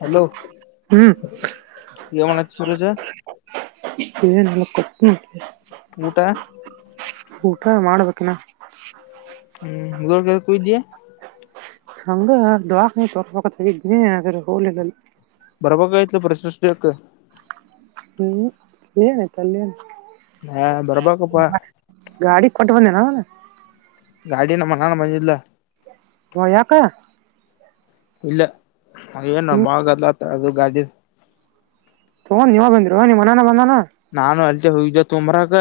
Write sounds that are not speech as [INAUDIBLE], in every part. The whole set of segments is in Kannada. ಹಲೋ, ಹ್ಮ್ ವನ ಸುರಜ [UNINTELLIGIBLE] ಹ್ಮ್ [INAUDIBLE] ಊಟ, - ಊಟ ಮಾಡ್ಬೇಕಿನ. ಹ್ಮ ಜರಗ ಕ ದೆ [UNINTELLIGIBLE] ಸಂಗ ದಾಸ ತೊಟ [UNINTELLIGIBLE] ಪಕ್ಕ ತಗಿದ್ದನ ಅರ ಹೋಲಗಳು ಬರಬೇಕಾಗೀತ್ಲು ಪ್ರಶಷ್ಟಕ್ಕ [UNINTELLIGIBLE] ಹ್ಮ್, ಎನ ಐತ ಅಲ್ಲೇನೆ ಹಾ ಬರ್ಬೇಕುಪ್ಪಾ. ಬನ್ನ ಗಾಡಿನ ಮನಾನ ಬಂದಿಲ್ಲ ಒ ಯಾಕ? ಇಲ್ಲ ಹಾಗೇ ನ ಹ್ಮ್ ಬಾಳ ಗದ್ಲಾತು ಅದು ಗಾಡಿದ್. [UNINTELLIGIBLE] ನೀವ ಬಂದರೋ ನಿಮ್ಮಣ್ಣನ ಬಂದಾನಾ. ನಾನು ಅಲ್ತೆ ಹೋಗ್ದ ತುಂಬ್ರಕ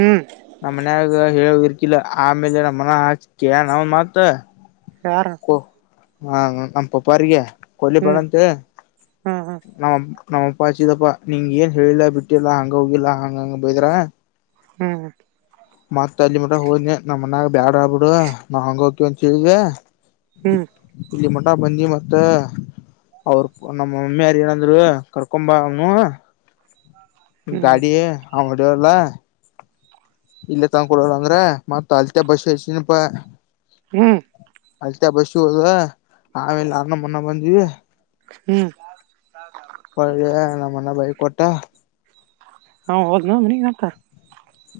ಹ್ಮ್ ನಮ್ಮ ಮನ್ಯಾಗ [UNINTELLIGIBLE] ಹೇಳಿರ್ಕಿಲ್ಲ ಆಮೇಲೆ ನ ಮನ ಹಾಕ್ಕ ನಾವ ಮಾತ್. ಯಾರ? ಹಾ ನಮ್ಮ ಪಪ್ಪಾರಿಗೆ ಕೊಲ್ಲಿ ಹ್ಮ್ ಬಳಂತ ಹ್ಮ್ ನಮ್ಮ್ ನಮ್ಮಪ್ಪಾಚಿದಪ್ಪಾ ನೀಂಗ ಏನ್ ಹೇಳಿಲ್ಲಾ ಬಿಟ್ಟಿಲ್ಲಾ ಹಂಗ ಹೋಗಿಲ್ಲಾ ಹಂಗ ಹಂಗ ಬೈದ್ರಾ. ಹ್ಮ್ ಬ್ಯಾಡಆ ಬಿಡು ನಾವ್ ಹಂಗ್ ಹೋಗ್ತೀವಂತೇಳಿವಿ. ಹ್ಮ್ ಇಲ್ಲಿ ಮಟ ಬಂದೀವಿ ಮತ್ತೆ ಅವ್ರ್ ನಮ್ಮ ಮಮ್ಮಿ ಯೋರ್ ಏನಂದ್ರು ಕರ್ಕೊಂಬ ಅವನು ನಿಮ್ ಹ್ಮ್ ಡ್ಯಾಡಿ ಅವ್ ಹೊಡಿಯಲ್ಲ. ಇಲ್ಲೇ ತನ್ಕೊಡಲ್ಲ ಅಂದ್ರ ಮತ್ತ [UNINTELLIGIBLE] ಹ್ಮ್ ಅಲ್ತ ಬಸಿ ಹೋಗದ ಆಮೇಲೆ ಅರ್ನ ಮುನ್ನ ಬಂದೀವೀ. ಹ್ಮ್ [UNINTELLIGIBLE] ನಮ್ಮನ್ನ ಬೈಕ್ ಕೊಟ್ಟ. ಅವಹೊದ್ನ ಮನಿಗ್ಯಾಕ.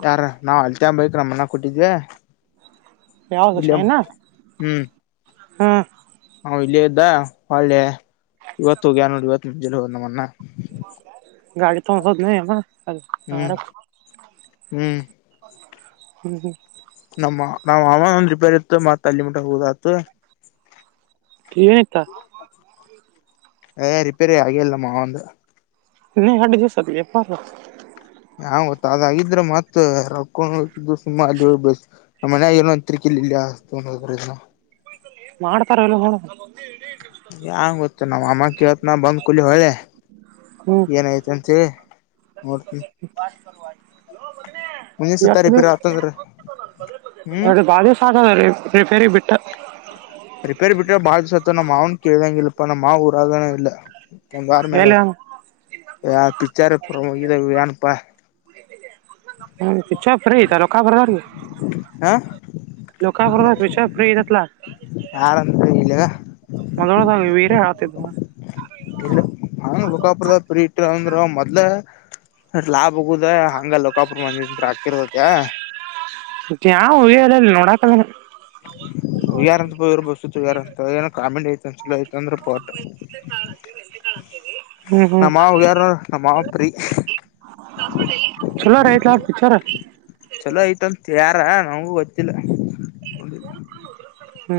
ಯಾರ ನಾವ್ ಅಲ್ತಿಯ ಬೈಕ್ ನಮ್ನ ಕೊಟ್ಟಿದ್ವಿ. ಯಾವ್ದು ಇಲ್ಲಿ ಶೈನ ಹ್ಮ್. ನಾ ಇಲ್ಲೆ ಇದ್ದ ಒಳ್ಳೆ ಇವತ್ತು ಹೋಗ್ಯಾರ್ ನೋಡು ಇವತ್ ಜಲ್ಲಿ ನಮ್ಮನ್ನ. ಗಾಡಿ ತಗೊಂಡು ಹೋದ್ನಿ ಯವ [UNINTELLIGIBLE] ಹಾರ. ಹ್ಮ್ ಹ್ಮ್ ಹ್ಮ ಹ್ಮ ನಮ್ಮ ನಾವ್ ಅಮ್ಮ ಒಂದ್ ರಿಪೇರ್ ಇತ್ತು ಮತ್ತ್ ಅಲ್ಲಿ ಮುಟ ಹೋದಾತು. [UNINTELLIGIBLE] ಇತ್ತಾ. ಏ ರಿಪೇರಿ ಆಗಿಲ್ಲ ನಮ್ಮಾವಂದು. [UNINTELLIGIBLE] ಹಾ ಗತ್ತಾದಾಗಿದ್ರೆ ಮತ್ ರೋಕ್ಕ [UNINTELLIGIBLE] ನಮ್ಮ ಮನೆ ಏನೋ ತಿರಿಕಿಲಿಲ್ಲೈ. ಯಾರ್ ತಗೊಂಡ್ ಹೋದ್ರೇನೋ. ಮಾಡ್ತಾರ ಇಲ್ಲೋ ನೋಡು. ಯಾಂಗ್ ಗೊತ್ತು ನಾವ್ ಅಮ್ಮ ಕೇಳತ್ ನ ಬಂದ್ ಕೂಲಿ ಹೊದೆ ಹ್ಮ್ ಏನಯ್ತ ಅಂತೇಳಿ. ನೋಡ್ತೀನಿ. [INAUDIBLE] ಮುಂದಿನ ಸತ ರಿಪೇರಿ ಆತಂದ್ರ ಹ್ಮ್ ಸರಿ ಬಾದುಷಾ [UNINTELLIGIBLE] ರ ಫೇರಿ ಬಿಟ್ಟ. ರಿಪೇರ್ ಬಿಟ್ರ ಬಾಳ ದಿಸಾತ್ ನಮ್ಮ್ ಮಾವನ್ ಕೇಳಂಗಿಲ್ಪ್ಪಾ ನಮ್ ಮಾವ ಊರಾಗನ ಇಲ್ಲ. ಗಂಗಾರ ಮೇ ಎಲ್ಲಿ ಯ ಪಿಚ್ಚರು [UNINTELLIGIBLE] ಪಿಚ್ಚರ್ ಫ್ರೀ ಆಯಿತು ರೊಕ್ಕ ಬರರೀ. ಹ [UNINTELLIGIBLE] ಯಾರಂದ್ರ ಇಲ್ಲಾಗ ಹೇಳ್ತಿದ್ದ ಹಾ ರೊಕ್ಕ ಬರುತ್ತದೆ ಫ್ರೀ ಇಟ್ಟಿಲ್ಲ ಅಂದ್ರೆ. ಮೊದ್ಲ ಲಾಭ ಹಗುದ ಹಂಗ ಲಕಾಪ್ರ ಮಂದಿ ಹಾಕಿರ್ತದ. ಕ್ಯ ಯಾವ ಹೋಗ್ಯಲ್ಲಲ್ಲಿ ನೋಡಕಲ್ಲ. ಹ ಯಾರ ಅಂತ ಬ ಇವರು ಬಸ್ಸ ಯಾರಂತ ಏನೋ ಕಾಮಿಡಿ ಐತಂದ ಚಲ ಐತ ಅಂದ್ರೆ ಪೋಟ. ಹ್ಮ್ ಹ್ಮ್ ನಮ್ಮ ಮಾವಗ ಯಾರೋ ನಮ್ಮ ಮಾವಾಗ ಫ್ರೀ. ಚಲೋರ ಐತ್ ಪಿಚ್ಚರು. ಹ ನಮಗೂ ಗೊತ್ತಿಲ್ಲ. ಹಿ ಗೋಲ್ ಗುಲು.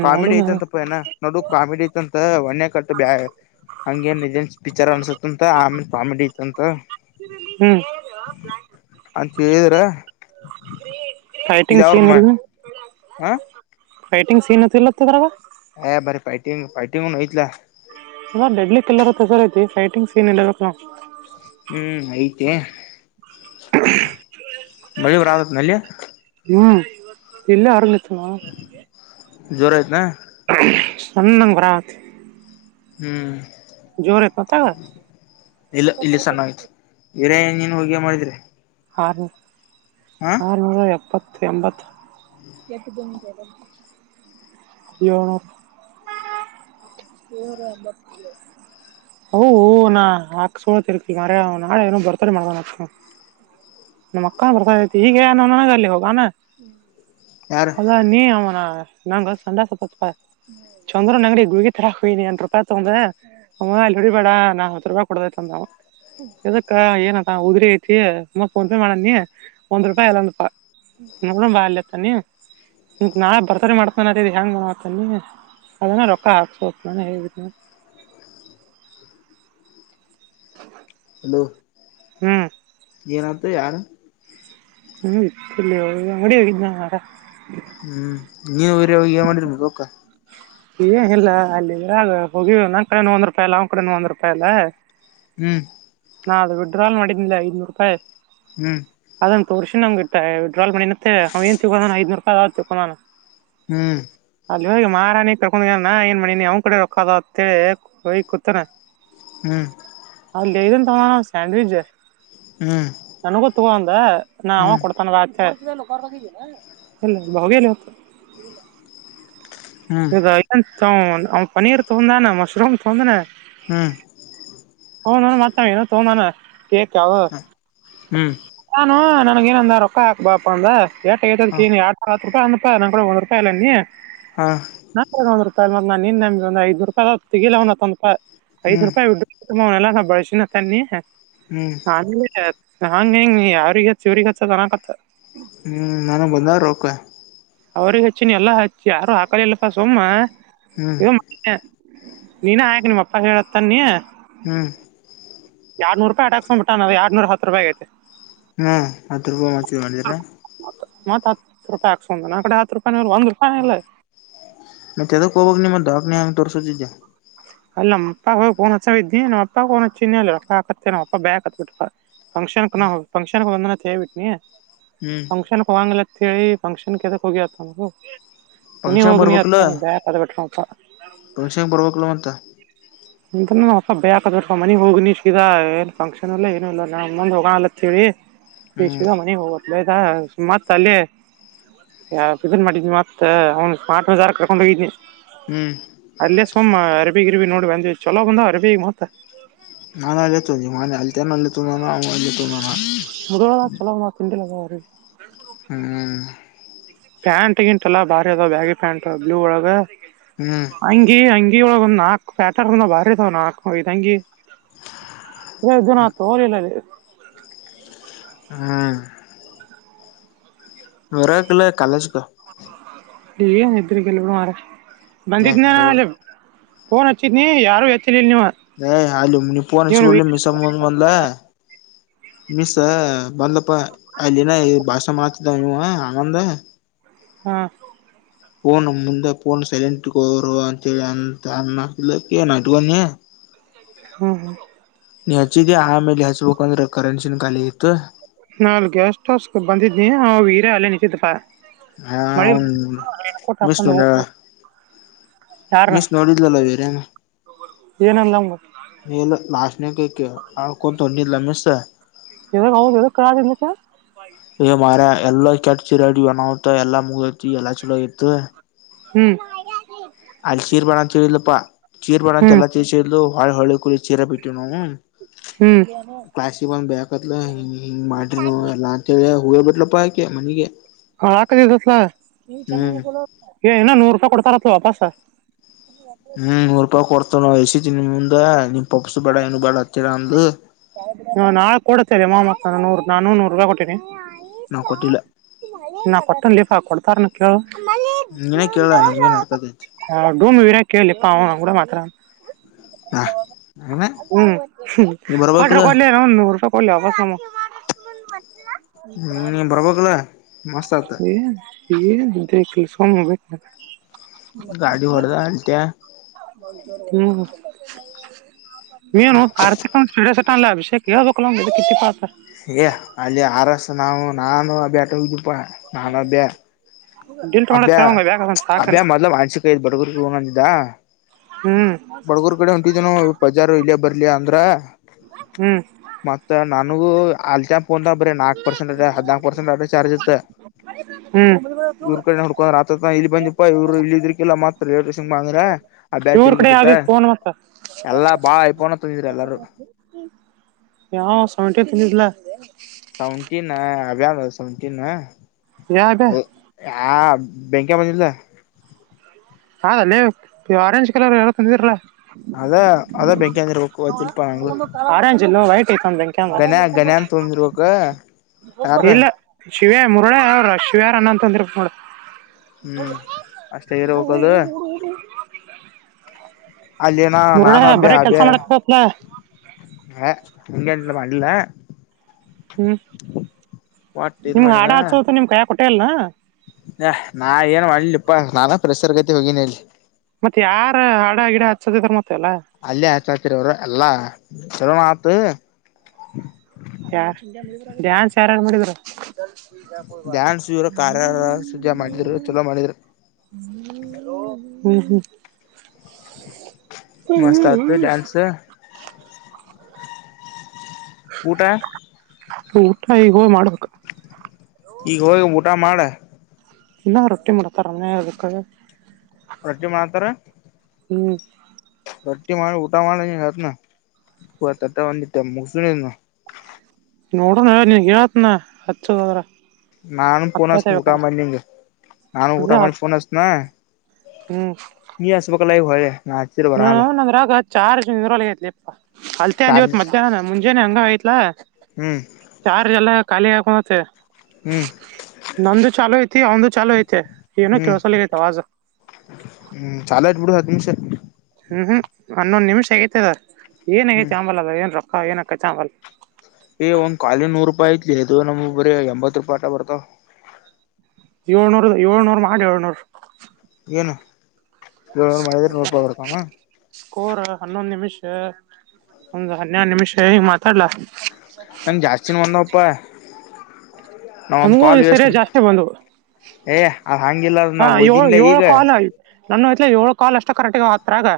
ಕಾಮಿಡಿ ಐತಂತಪ್ಪ ಏನ ನೋಡು ಕಾಮಿಡಿ ಐತಂತ ಒನ್ಯ ಕಟ್ಟ ಬ್ಯಾ. ಹಂಗೇನ್ ಇದೇನ್ ಪಿಕ್ಚರ್ ಅನ್ಸುತ್ತ ಅಂತ ಆಮೇಲೆ ಕಾಮಿಡಿ. ತಂತ ಹ್ಮ್ ಅಂತ ಹೇಳಿದಿರ. ಫೈಟಿಂಗ್ ಸೀನ್ ಇಲ್ಲ ಹ ಫೈಟಿಂಗ್ ಸೀನ್ [UNINTELLIGIBLE] ಹ ಬರಿತೈತಿ ಫೈಟಿಂಗ್ ವೋಯತ್ಲ. ಅ ಡೆಡ್ಲಿ ಕಿಲ್ಲರ್ ತೊಗೊಳೋದು ಫೈಟಿಂಗ್ ಸೀನ್ ಎಲ್ಲ ಹ್ಮ್ ಐತೆ, ಮಳ್ಳುವರ್ ಆವತ್ ನಲ್ಲಿ. ಎಲ್ಲ ಆರುಮಿತಣ. ಜೋರಾಯ್ತ ಸಣ್ಣಂ ಭರತ್, ಹ್ಮ್ ಇಲ್ಲ ಇಲ್ಲಿ ಸಣ್ಣ ಆಯ್ತು ವಿರೆೇ. ನೀನ್ ಹೋಗೆಯ್ ಮಾಡಿದ್ರೀ. ಆರುನೂ ಆರನೂರು ಎಪ್ಪತ್ತು. ಎಂಬತ್ತು ಎಳುನೂರು ಹೋ ಹೋ ನಾ ಹಾಕ್ಸೋಳರ್ ಕಿರುಕಿದ್ದಾರೆ ನಾಳೆ ಏನ್ ಬರ್ತಡೇ ಮಾಡೊ ನಮಕ್ಕ ಬರ್ತಾಳಂತೆ ಈಗೇನು ಮಾಡೋದ್ ಅಲ್ಲಿ ಆನ. ಯಾರು ಅದಾ ನೀ ಅವನಾ ಲಂಗ ಸಂಡಾಸ್ ಪ ಚಂದ್ರನು ನಂಗಡಿ ಗುಳಿಗೆ ಥರಾ ಹೋಯಿದೆ ಯಂತ್ರಪ್ಪ ಅಂದ್ರೆ. ಅವ ಅಂಗಡಿ ಬೇಡ ನಾ ತಿರ್ಗ ಕೊಡದೈತ್ ಅಂದ ಅದಕ್ಕ ಏನಪ್ಪ ಉಗುಡಿ ಐತಿ. ಮ ಫೋನ್ ಪೇ ಮಾಡ ನೀ ಒಂದ್ ರೂಪಾಯಿ ಎಲ್ಲಂತ ಎಲ್ಲ ಬಾ ಲೆಕ್ಕ ನೀ. ಇಂಕುವ ಬರ್ತಡೇ ಮಾಡ್ಕೋಣೋದು ಹೆಂಗ್ ಮಾಡ್ಕೊನಿ. ಸುಮ್ನೆ ರೊಕ್ಕ ಹಾಕುಸ್ಬೇಕ್ ತಾನೆ. [INAUDIBLE] ಹ [UNINTELLIGIBLE] ಹುಳಿ ಹ್ಮ್ ಏನಂತೀಯಾ ಹ್ಮ ಇಲ್ಲಿ ಅಂಗಡಿ ಇದಿಯಾ. ಹ್ಮ್ ನೀವು ಹಿರಿಯವಾಗ ಏನ್ ಮಾಡಿದ್ದೀರಿ ಭೂಕ. ಏನಿಲ್ಲಾ ಅಲ್ಲಿದ್ರಾಗ ಹೋಗಿವ ನನ್ ಕಡೆ ಒಂದ್ ರೂಪಾಯಿ ಇಲ್ಲ ಅವನ್ ಕಡೆನು ಒಂದ್ ರೂಪಾಯಿ ಇಲ್ಲ. ಹ್ಮ್ ನಾ ವಿಡ್ರಾ ಮಾಡಿದ್ನಲ್ಲ ಐನೂರು ರೂಪಾಯಿ. ಹ್ಮ್ ಒಂದು ತುರುಷ್ ನಂಗೆ ಟೈ ವಿಡ್ರಾಲ್ ಮತ್ತೆ ಅವೇ ತಿಗುಣನ ಐನೂ ರೂಪಾಯಿ ಆಯ್ತು ತುಕುಣಾನ. ಹ್ಮ್ ನೋಯು ಮಾರಾಣಿ ಕರ್ಕೊಂಡ ನ ಏನ್ ಮಣಿ ನೀ ಅವ್ ಕಡೆ ರೊಕ್ಕ ಅದ ಅತ್ ಎ ಹೋಗಿ ಕೂತನ. ಹ್ಮ್ ಅಲ್ಲೇನ್ ತಗೊಣನ ಸ್ಯಾಂಡ್ವಿಚ್. ಹ್ಮ್ ನನಗೂ ತೊಗ ಅಂದ ನಾ ಅವ ಹ್ಮ್ ಕೊಡ್ತಾನಲ ಆಚೆ. ನನ್ ಬಾಬಿ ನೋತು. ಹ್ಮ್ ಈಗ ಏನ್ ತ ಅವನ್ ಪನೀರ್ ತೊಂದಾನ ಮಶ್ರೂಮ್ ತೊಂದಾನ. ಹ್ಮ್ ಅವನುಮತ್ತೆ ಏನು ತಂದಾನ ಕೇಕ್ ಹ ಹ್ಮ್ ಅನಾ. ನನ ಏನಂದ ರೊಕ್ಕ ಹಾಕ್ ಬಾಪ್ಪ ಅಂದ ಏಟ ಹ ತದಿ ಆ ಹತ್ತು ರೂಪಾಯಿ ಅಂದಪ ನ ಕೂಡ ಒಂದ್ೂಪಾಯಿ ಅಲ್ಲನಿ ಹಾ ನಪ್ರಗಾವೃತ್ತ ನೋಡ್ ನಾ ನಿನ್ನಗೊಂದ್ ಐದುನೂರು ರೂಪಾಯಿ ತೆಗಿಲಾನ್ನ ತನಕ ಐದು ಹ್ಮ್ ರೂಪಾಯಿ ಒ ತುಂಬಾ ಎಲ್ಲಾಗ್ ಒಂದ್ ಬರ್ ರ್ಶಿಣ ತನ್ನಿ ಹ್ಮ್ ಆಮೇಲೆ ಹಂಗ ಹೆಂಗ ಯಾರ್ರಿಗೆ ಹಚ್ಚ ಇವ್ರಿಗೆ ಹಚ್ಚನ್ನ ಹತ್ತ ಹ್ಮ್ ನಾನವ ಬಂದವ ರೊಕ್ಕ ಅವ್ರಗೆ ಹಚ್ಚಿನಿ ಎಲ್ಲಾ ಹಚ್ಚಿ ಯಾರು ಹಾಕಲಿಲ್ಲಪ್ಪ ಸುಮ್ಮ ಹ್ಮ್ ಇ ಮ ನೀನ ಹಾಕ್ ನಿಮ್ಮಪ್ಪ ಹೇಳತ್ತ ನೀ ಹ್ಮ್ ಎರಡ್ನೂ ರೂಪಾಯಿ ಆಟಾಕ್ಟ ನ ಬಿಟ್ಟನವ ಎಡನೂರ ಹತ್ತು ರೂಪಾಯಿ ಆಗೈತೆ ಹ್ಮ ಹತ್ತ ರೂಪಾಯಿ ಮಚ ಮಾಡಿದ್ರ ಮತ್ತ ಹತ್ತು ರೂಪಾಯಿ ಹಾಕ್ಸಂದ ನ ಕಡೆ ಹತ್ತು ರೂಪಾಯ ಒಂದ್ ರೂಪಾಯನು ಇಲ್ಲ ಮತ್ತ್ ಎದಕ್ ಹೋಬಕ ನೀ ದವಾಖಾನೆ ಹೆಂಗ ತೋರ್ಸಕೊಂತಿದಿ ಅಲ್ಲ ನಮ್ಮ ಅಪ್ಪ ಫೋನ್ ಹಚ್ಚವ ಇದ್ದಿ ನಮ್ಮ ಅಪ್ಪ ಫೋನ್ ಹಚ್ಚಿದಿನಿ ಅಲ್ಲ ಅ ಹಕತ್ತ ನಮ್ಮ ಅಪ್ಪ ಬೇಎಕ್ತ್ ಬಿಟ್ಟಪಾ ಫಂಕ್ಷನ್ ನ ಫಂಕ್ಷನ್ ಒಂದ ಹ್ಮ್ [UNINTELLIGIBLE] ಫಂಕ್ಷನ್ಕ್ ಹೋಗಗಿಲ ಅಂತ ಹೇಳಿ ಫಂಕ್ಷನ್ ಎದಕ್ ಹೋಗಿ ಅಂತದರೂ ಫಂಕ್ಷನ್ ಬರಬಕೀಲ ನಮ್ ಅಪ್ಪ ಫಂಕ್ಷನ್ ಬರಬೇಕಿಲ್ಲ ಮತ್ತ ಅ ನ ಅಪ್ಪಬ್ ಬ ಯಾಕದ ಮನಗ್ ಹೋಗಿ ನಿಶಿದ ಏನ್ ಫಂಕ್ಷನ್ ಎಲ್ಲ ಏನು ಇಲ್ಲ ನಾ ಮುಂದ ಹೋಗಲತ್ತೇಳಿ ಎ ಹ್ಮ್ ಸೀದಾ ಮನೆಗೆ ಹೋಗ ಒಲ ಮತ್ ಅಲ್ಲೆ ಯಾ ಇದನ್ ಮಾಡಿದ್ನ ಮತ್ತೆ ಅವ್ನ ಸ್ಮಾರ್ಟ್ ಬಜಾರ ಕರ್ಕೊಂಡು ಹೋಗಿದನಿ. ಹ್ಮ್ ಅಲ್ಲೇ ಸುಮ್ಮ ಅರಬಿಗಿರ್ಬಿ ನೋಡಿ ಬಂದ್ವಿ ಚಲೋ ಬಂದ ಅರಬಿ ಈಗ ಮತ್ತ ನಾನು ಅಲ್ಲ ತೊಗೊಂಡಿನಿ ಮಾನೆ ಅಲ್ಲಿತಾನ ಅಳ್ಳ ತಂದಾನ ಅವ ಅಲ್ಲ ತಂದಾನ ಮುದೋಳ ಚಲೋ ಬಂದವ್ ತಿಂಡಿ ಲಗ ಅರಿಬಿ ಹ್ಮ್ ಪ್ಯಾಂಟ್ ಗಿಂಟಲ್ಲ ಭಾರಿ ಅದ ಬ್ಯಾಗಿ ಕಾಣ್ತಾವ ಬ್ಲೂ ಒಳಗ ಹ್ಮ್ ಇ ಅಂಗಿ ಒಳಗೆ ಒಂದ್ ನಾಕ್ ಪ್ಯಾಟರ್ನ್ ಬಾರಿ ಅದಾವ್ ನಾಕ ಐದಂಗಿ ಎ ಇದಾವು ನಾ ತಗೋಲಿಲ್ಲ ಅಲ್ಲೇ. ಹ್ಮ್ ಬರಬಕಿಲ್ಲ ಕಾಲೇಜ್ ಕ ಏನ್ ಇದ್ರಕೀಲ್ ಬಿಡು ಮಾರಾಯ ಏ ಬಂದಿದನಾನ ಬರವಲ್ ಅಲ್ಲಿ ಫೋನ್ ಹಚ್ಚಿದ್ನಿ ಯಾರು ಎತ್ತಲಿಲ್ಲ ನೀವು. ನ ಅಲೆ ನೀವ್ ಪೋನ ಹಚ್ಚಿದ ಕೂಡಲೇ ಮೀಸಂಬ ಬಂದಲ ಮಿಸ್ ಬಂದಲಪ್ಪ ಅಲ್ಲಿನ ಈ ಭಾಷಣ ಮಾಡ್ತತಿದ್ದ ಇವಾ ಆನಂದ ಹ್ಮ ಫೋನ್ ಮುಂದ ಫೋನ್ ಸೈಲೆಂಟ್ರು ಇಟಕೋರಿವ ಅಂತೇಳಿ ಅಂತ ಅನ್ನತಿದಲ್ ಅಕಿ ನಾ ಇಟಕೊಂಡೇನ ಹ್ಮ್ ಹ್ಮ ನಿ ಹಚ್ಚಿದಿ ಆಮೇಲ್ ಹಚ್ಬೇಕಂದ್ರೆ ಕರೆನ್ಸಿ ನೋ ಖಾಲಿಯಾಗಿತ್ತು. ನಾಲ್ ಗೆಸ್ಟ್ ಹೌಸ್ ಬಂದಿದ್ನಿ ಅವ ವೀರ್ಯ ಅಲ್ಲೇ ನಿಂತಿದಪ್ಪಾ. ಹಾ ಮಳಿ ಅವನ್ ರೇನಕೋಟ ಮಿಸ್ ಹಾಕೊಂಡು ನೋಡ್ಯಾಳ ಹೋಗಬೇಕಾಗಿತ್ತು. ಯಾರನ ಮಿಸ್ ನೋಡಿದ್ಲಲ್ಲ ಏನಂದಲ್ಲ ಅವಂಗ ನೀಲ್ಲ ಲಾಸ್ಟ್ ನೆಕ್ ಐತಿ ನಳ್ಳಕೊಂತ ಹೊಂಟೀದ್ಲು ಮಿಸ್. ಯದಕ್ ಹೌದ್ ಎದಕ್ ಅಳತಿದಲ್ ಪಾ ಮಾರ ಎಲ್ಲ ಕೆಟ್ಟ ಚಿರಾಡಿ ಬನತ ಎಲ್ಲಾ ಮುಗತಿ ಎಲ್ಲಾ ಚಲೋ ತ್ತು ಹ್ಮ್ ಅಲ್ಲಿ ಚೀರ್ಬಾಡ ಅಂತ ಹೇಳಿದಳ ಚೀರ್ ಬ್ಯಾಡ ಅಂತ ಹ್ಮ್ ಎಲ್ಲಾ ತಿಳಿಸಿ ಹೇಳಿದ್ಲು ವಳ ಹಕಳ್ಳ ಚೀರ ಬಿಟ್ಟವಿ ನಾವು ಹ್ಮ್ ಕ್ಲಾಸಿಗೆ ಬಂದ ಭಯಕತ್ಲು ಹಿಂಗ್ ಮಾಡ್ರಿ ನೀವೆಲ್ಲ ಹೇ ಹೋಗೆ ಬಿಟಲ ಪಾ ಅಕಿ ಅಳಕತ್ತಿ ದೋಸ್ತ [UNINTELLIGIBLE] ಹ್ಮ್ ಏ ಏನೋ ನೂರು ರೂಪಾಯಿ ಕೊಡ್ತಾರತ್ ವಾಪಸ್ ಹ್ಮ್ ನೂರ್ ರೂಪಾಯಿ ಕೊಡ್ತೇ ನ ಎಸ ತಿನ್ನ ಮುಂದ ನಿಮ್ ಪಪ್ಸ ಬೇಡ ಏನು ಬೇಡ ಹತ್ತಿರ ಅಂದಲ ನಾಳು ಕೊಡ್ತೇನ ಮಾಮ್ಮಕ್ಕ ನೂರು ನಾನು ನೂರು ರೂಪಾಯಿ ಕೊಟ್ಟೀನಿ ನಾವು ಕೊಟ್ಟಿಲ್ಲ ನಾ ಕೊಟ್ಟನ ಲೇಪ ಕೊಡ್ತಾರನ ಕೇಳು ನೀನೇ ಕೇಳ ನಮ್ಗೇನ್ ಅರ್ಥತೈತಿ ಡೂಮ ವೀರ ಕೇಳಿಪ್ಪ ಅವ ಕೂಡ ಮಾತಡಲ್ಲ ವಾಹ [UNINTELLIGIBLE] ಹ್ಮ್ ಕಟ ಕಲ್ಲ ನ ಒ ನಪ ಕಲ್ಲ ಅಸಮ್ಮ ನೀ ಬರ್ಬೇಕಲ [UNINTELLIGIBLE] ಮಸ್ತ್ ಆತ ಹ [UNINTELLIGIBLE] ಸಮಬೇಕ [UNINTELLIGIBLE] ಲಕ ಗಾಡಿ ಹಲ್ಲ ಹೊಡ್ದ ಅಲ್ಟ್ಯ ಹ್ಮ [UNINTELLIGIBLE] ಮನು ಆರ್ಥಿಕ ಚ ಟಾಣ ಅಭಿಷೇಕ ಯದುೋಗಕಲಿ ಪಾತಾರೆ [UNINTELLIGIBLE] ಏ ಅಲ್ಲಿ ಆರಸ ನಾವು ನಾನು ಅಬ್ಯಾಟಪಾ [UNINTELLIGIBLE] ನಾನನ್ ಅಬ್ಯ ಡಿಲ್ಟ್ ಮಾಡತ್ ಅಭ್ಯ ಹೇಳೋಂಗ ಬ್ಯಾಗ್ ಅದನ್ ಸಾಕನ್ ಅಭ್ಯ ಮೊದ್ಲು ಮಾಂಸಿಕ ಬಡಗರು ಹಂದಿದ್ದ [UNINTELLIGIBLE] ಹ್ಮ್ ಬಡಗೂರ್ ಕಡೆ ಹೊಂಟಿದನು ಬಜಾರ ಇಲ್ಲಯ ಬರ್ಲಯಾ ಅಂದ್ರ ಹ್ಮ್ ಮತ್ತತ್ ನನಗು ಅಲ್ಟ ೋನ್ [UNINTELLIGIBLE] ಬರೀ ನಾಕ್ ಪರ್ಸೆಂಟ್ ಅ ಹದ್ಾಕಕ್ ಪರ್ಸೆಂಟ್ ಅ ಚಾರ್ಜ್ ಇತ್ತ ಹ್ಮ್ ಇವ್ರ ಕಡೆ ನೋಡ್ಕೊಂಡ್ ಆ ಇಲ್ಲಿ ಬಂದಿಪಾ ಇವರು ಇ ಇದರ್ಕಿಲ್ಲ ಮ ಮಾತ್ರ ರೋಷನ್ ಬ ಅಂಗ್ರ ಆ ಬ್ಯ್ ತಿೆಲಿಗ ಇಟ್ಟತ್ ಕೋನ್ ಮತ್ತ [UNINTELLIGIBLE] ಎಲ್ಲಾ ಬಾ ಐಫೋನ್ ತಂದಿದ್ರಿ ಎಲ್ಲಾರೂ ಯಾವ ಸಮಟ ತಿನ್ನಿಲ್ಲ [UNINTELLIGIBLE] ಸವೆಂಟ ಯಾವ ಅದೇ ಹ ಬ್ಯಾಂಕೆ ಮ [UNINTELLIGIBLE] ಹ ನೀವು ಕಲರ್ ಎಲ್ಲ ತಂದಿರಲ್ಲಾ ಅದ ಅದ ಬೆಂಕಿಂದ ಇರ್ಬೇಕು ಅ [UNINTELLIGIBLE] ಶಿಲ್ಪ ನಂಗು ಆರೆಂಜ್ ಇಲ್ಲ ವೈಟ್ ಐತೆ ಒಂದ್ ಬೆಂಕಿ ಅಂದ ಗನಯ ಗನ್ಯ ತೊಿ ರೂರುವಕ [UNINTELLIGIBLE] ಇಲ್ಲ ಶಿವ್ಯ ಮುರುಳೆ ಅವ್ರ ಶಿವ್ಯಾರ ಅನ್ನ ಅಂತಂದ್ರ ನೋಡ [UNINTELLIGIBLE] ಹ್ಮ್ ಅಷ್ಟೇ ಇರೋ ನೀ [UNINTELLIGIBLE] ಅಲ್ಲಿನ ನಾನು ಅಬ್ಯ ಬರೇ ಕೆಲಸ ಅಬ್ಯ ಮಾಡತ್ತಲ್ಲ ಹ ಇಲ್ಲ ಮಾಡಲ್ಲ ಹ್ಮ್ ಒಟ್ ನಿಮ್ ಹಾಡ ಹಚ್ಚೋತ ನಿಮ್ ಕಾಯ ಕೊಟ್ಟೇಲ್ನ ಹ ನಾ ಏನ್ ಮಾಡ್ಲಿಪ್ಪಾ ನಾನಾ ಪ್ರೆಸರ್ ಗತಿ ಹೋಗನಿ [UNINTELLIGIBLE] ಮತ್ತತ್ ಯಾರ ಹಡ ಗಿಡ ಹಚ್ಚಸದ ಮತ್ತೆ ಎಲ್ಲ ಅಲ್ಲಿ ಹಚಾತ್ರಿ ಅವರು ಎಲ್ಲಾ ಹೇಳೋಣ ಮಾತು ಡ್ಯಾನ್ಸ್ ಯಾರ್ಯಾರ್ ಮಾಡಿದ್ರು ಡ್ಯಾನ್ಸ್ ಕಾರ್ಯಾರ ಸುಜ [UNINTELLIGIBLE] ಮಾಡಿದ್ರ ಚಲೋ ಮಾಡಿದ್ರ [INAUDIBLE] ಹ್ಮ್ ಹ್ಮ್ ಮಸ್ತ್ ಆಯ್ತು ಡ್ಯಾನ್ಸು ಊಟ ಊಟ ಈ ಹೋ ಮಾಡ್ಬೇಕ ಈಗ ಹೋಗಿ ಊಟ ಮಾಡ ಇನ್ನ ರೊಟ್ಟಿ ಮಾಡತಾರನ ಅದಕ್ಕೆ ರೊಟ್ಟಿ ಮಾಡ್ತಾರೆ ಹ್ಮ್ ರೊಟ್ಟಿ ಮಾಡ ಊಟ ಮಾಡ ನೀ ರತ್ [UNINTELLIGIBLE] ಪೂ ತಟ್ಟ ಮುಕ್ಸು ನೋಡಣ ನೀನ್ ಹೇತ್ನಾ ಹಚ್ಚದದ್ರ ನಾನುಫೋನ್ಸನ ಊಟ ಮಾಡಿ ನಿಂಗೆ ನಾನು ಊಟ ಅಂದ್ರೆ ಹತ್ ಮಾಡಿಹಚ್ಚಿನ ನಿ ಆಸ ಬಕಲ್ಲಾಗ ಹೊ [UNINTELLIGIBLE] ಹಾ ನಂದ ರಾಗ [UNINTELLIGIBLE] ಚಾರ್ ಜ ಇದರೊಳಗೆ ಯತ್ಲಿ ಅಲ್ತೆ ಅಂದ ಚಾರ್ಜ್ ಇವತ್ ಮಧ್ಯಾಹ್ನ ಮುಂಜಾನನೆ ಹಂಗ ಆತ್ ಇಲ್ಲ ಹ್ಮ್ ಚಾರ್ಜ್ ಇಲ್ಲ ಖಾಲಿ ಆಗುತ್ತೆ ಹ್ಮ್ ನಂದು ಚಾಲೂ ಐತಿ ಒಂದು ಚಲೋ ಐತಿ ಏನೋ ಹ್ಮ್ ಕೇಳ್ಸಲ್ಲ ಅವಾಜ್ ಹ್ಮ್ ಚಾಲ ಬಡ ಹತ್ಮಷ [UNINTELLIGIBLE] ಹ್ಮ್ ಹ್ಮ್ ಹನ್ನೊಂದು ನಿಮಿಷ ಹೇಗೈತೆದ ಏನೇ ಹ್ಮ್ ಚಂಬಲ್ ಅದ ಏನ್ ರೊಕ್ಕ ಏನಕ್ಕ ಚಂಬಲ್ ಏ್ ಒಂದ್ ಕಖಾಲಿ ನೂರು ರೂಪಾಯಿ ಐತ್ಲಿ ಅದು ನಮ್ಗ್ ಬರಿ ಎಂಬತ್ ರೂಪಾಯಿ ಆಟ ಬರ್ತ ಏಳ್ನೂರು ಏಳ್ನೂರು ಮಾಡಿ ಏಳ್ನೂರು ಏನು ಇ ಮ ನೂಪರ್ಕಾಮ [UNINTELLIGIBLE] ಸ್ಕೋರ್ ಹನ್ನೊಂದು ನಿಮಿಷ ಒಂದ ಹನ್ನೆಡು ನಿಮಿಷ ಹ ಮಾತಾಡ್ಲ ನಂ ಜಾಸ್ತಿನ ಒಂದವಪ್ಪಾ ನಾ ಒಂದು ನಮಗೂ ಈ ಕಾಲು ವಸ್ ಸರಿ ಜಾಸ್ತಿ ಬಂದವು ಏ ಅದ ಹಂಗಿಲ್ಲಾರ ನಾವ್ ಓದನ್ಲ ಈಗ ನಾನು ಯ್ಲ ಏಳು ಕಾಲ್ ಅಷ್ಟು ಕರೆಕ್ಟಗ ಹತಗ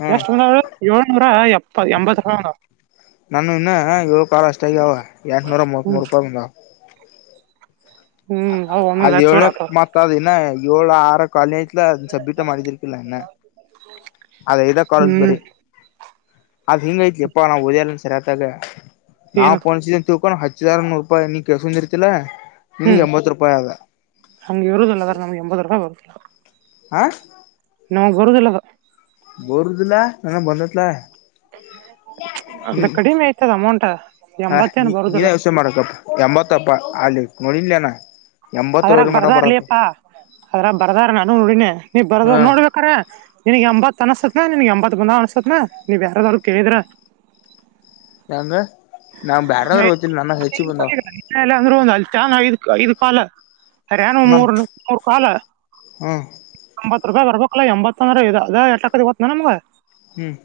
ಹ್ಮ ಎಷ್ಟು ಏಳ್ನೂರ ಪ್ಪ ಎಂಬತ್ತು ರೂಪಂದಾ ನಾನು ಇನ್ನು ಏಳ ಕಾ ಅಷ್ಟ ಆಗ್ಯ ಅವಾವ ಎಟ್ನೂರ ಮೂವತ್ ಹ್ಮ್ ಮೂೂರು ರೂಪಾಯ ಬಂದಾವ ಹ್ಮ್ ಅವ್ ಒಂದೊಂದ್ ಅದ್ ಹತ್ತು ಏಳ್ನ ಸಾವಿರ ಆತಾವ ಮತ್ತ ಅದಿನ ಏಳು ಆರ ಕಾಲೇಜ್ ಸಬ್ಮಿಟ ಮಾಡಿದಿಕ್ಕಿಲ್ಲನ್ನ ಅದ ಇದ ಕಾಲಲ್ ಬರಿ ಹ್ಮ್ ಅದು ಹಿಂಗ ಐತ್ಲಿ ಎಪ್ಪಾ ನಾ ಉದಯಾಲ ಸರಿಯತಾಗ ಏನ ನಾವವು ಪೋನ್ಸನ್ ತ ತಿಕೊಂಡ ಹದಾರ ನೂರು ರೂಪಾಯಿ ನೀ ಕೆಲ್ಸಂದ ಇರ್ತಿಲ್ಲಾ ಹ್ಮ್ ನಮ್ಗೆ ಇರುದಲ್ಲದ್ರ ನಮ್ಗೆ ಎಂಬತ್ತು ರೂಪಾಯಿ ಬರುತ್ತಿಲ್ಲ ಆ ಹಾ ಗರುದಲ್ಲ ಹ ಬೋರ್ದಲ್ಲ ನಾನ ಬಂದತ್ಲ ಅದು ಹ್ಮ್ ಕಡಿಮೆ ಐತದ ಅಮೌಂಟ್ ಹ ಎಂಬತ್ತೇನ್ ನೀ ನೀನೇ ಬರುದಿಲ್ಲ ಯೋಷೆ ಮಾಡಕಪ್ಪ ಎಂಬತ್ತಪ್ಪ ಅಲಿಕ್ ನೋಡಿಲ್ಲನಾ ಅದ್ರಾಗ ಬರ್ದರ್ಲಪ್ಪಾ ಅದ್ರ ಬರ್ದಾರ ನಾನು ನೋಡಿನನೆ ನೀ ಬರದ ಹಾ ನೋಡ್ಬೇಕ್ರ ನಿನಗ್ ಎಂಬತ್ ಅನ್ಸ್ತತ್ನ ನಿನ್ಗ್ ಎಂಬತ್ ಬಂದ ಅನ್ಸ್ಸತ್ನ ನೀವ್ ಯಾರಾದಾದ್ರು ಕೇಳಿದ್ರ ನಂಗ ನಾ ಬ್ಯಾರಾದ್ರ ಹೋತಿನ ನನ್ನ ಹೆಚ್ಚಿ ಬಂದಾವ ಐದು ಕಾಲ ಹರಯಾಣ ನನ್ ಮೂರು ಮೂರು ಕಾಲ ಹ್ಮ್ [UNINTELLIGIBLE] ರೂಪಾಯಿ ಬರ್ಬೇಕಲ್ಲಾ ಎಂಬತ್ತ್ತನಾರ ಇ ಅ ಎಟ್ಕ ಇವತ್ತು ನಮಗೆ ಹ್ಮ್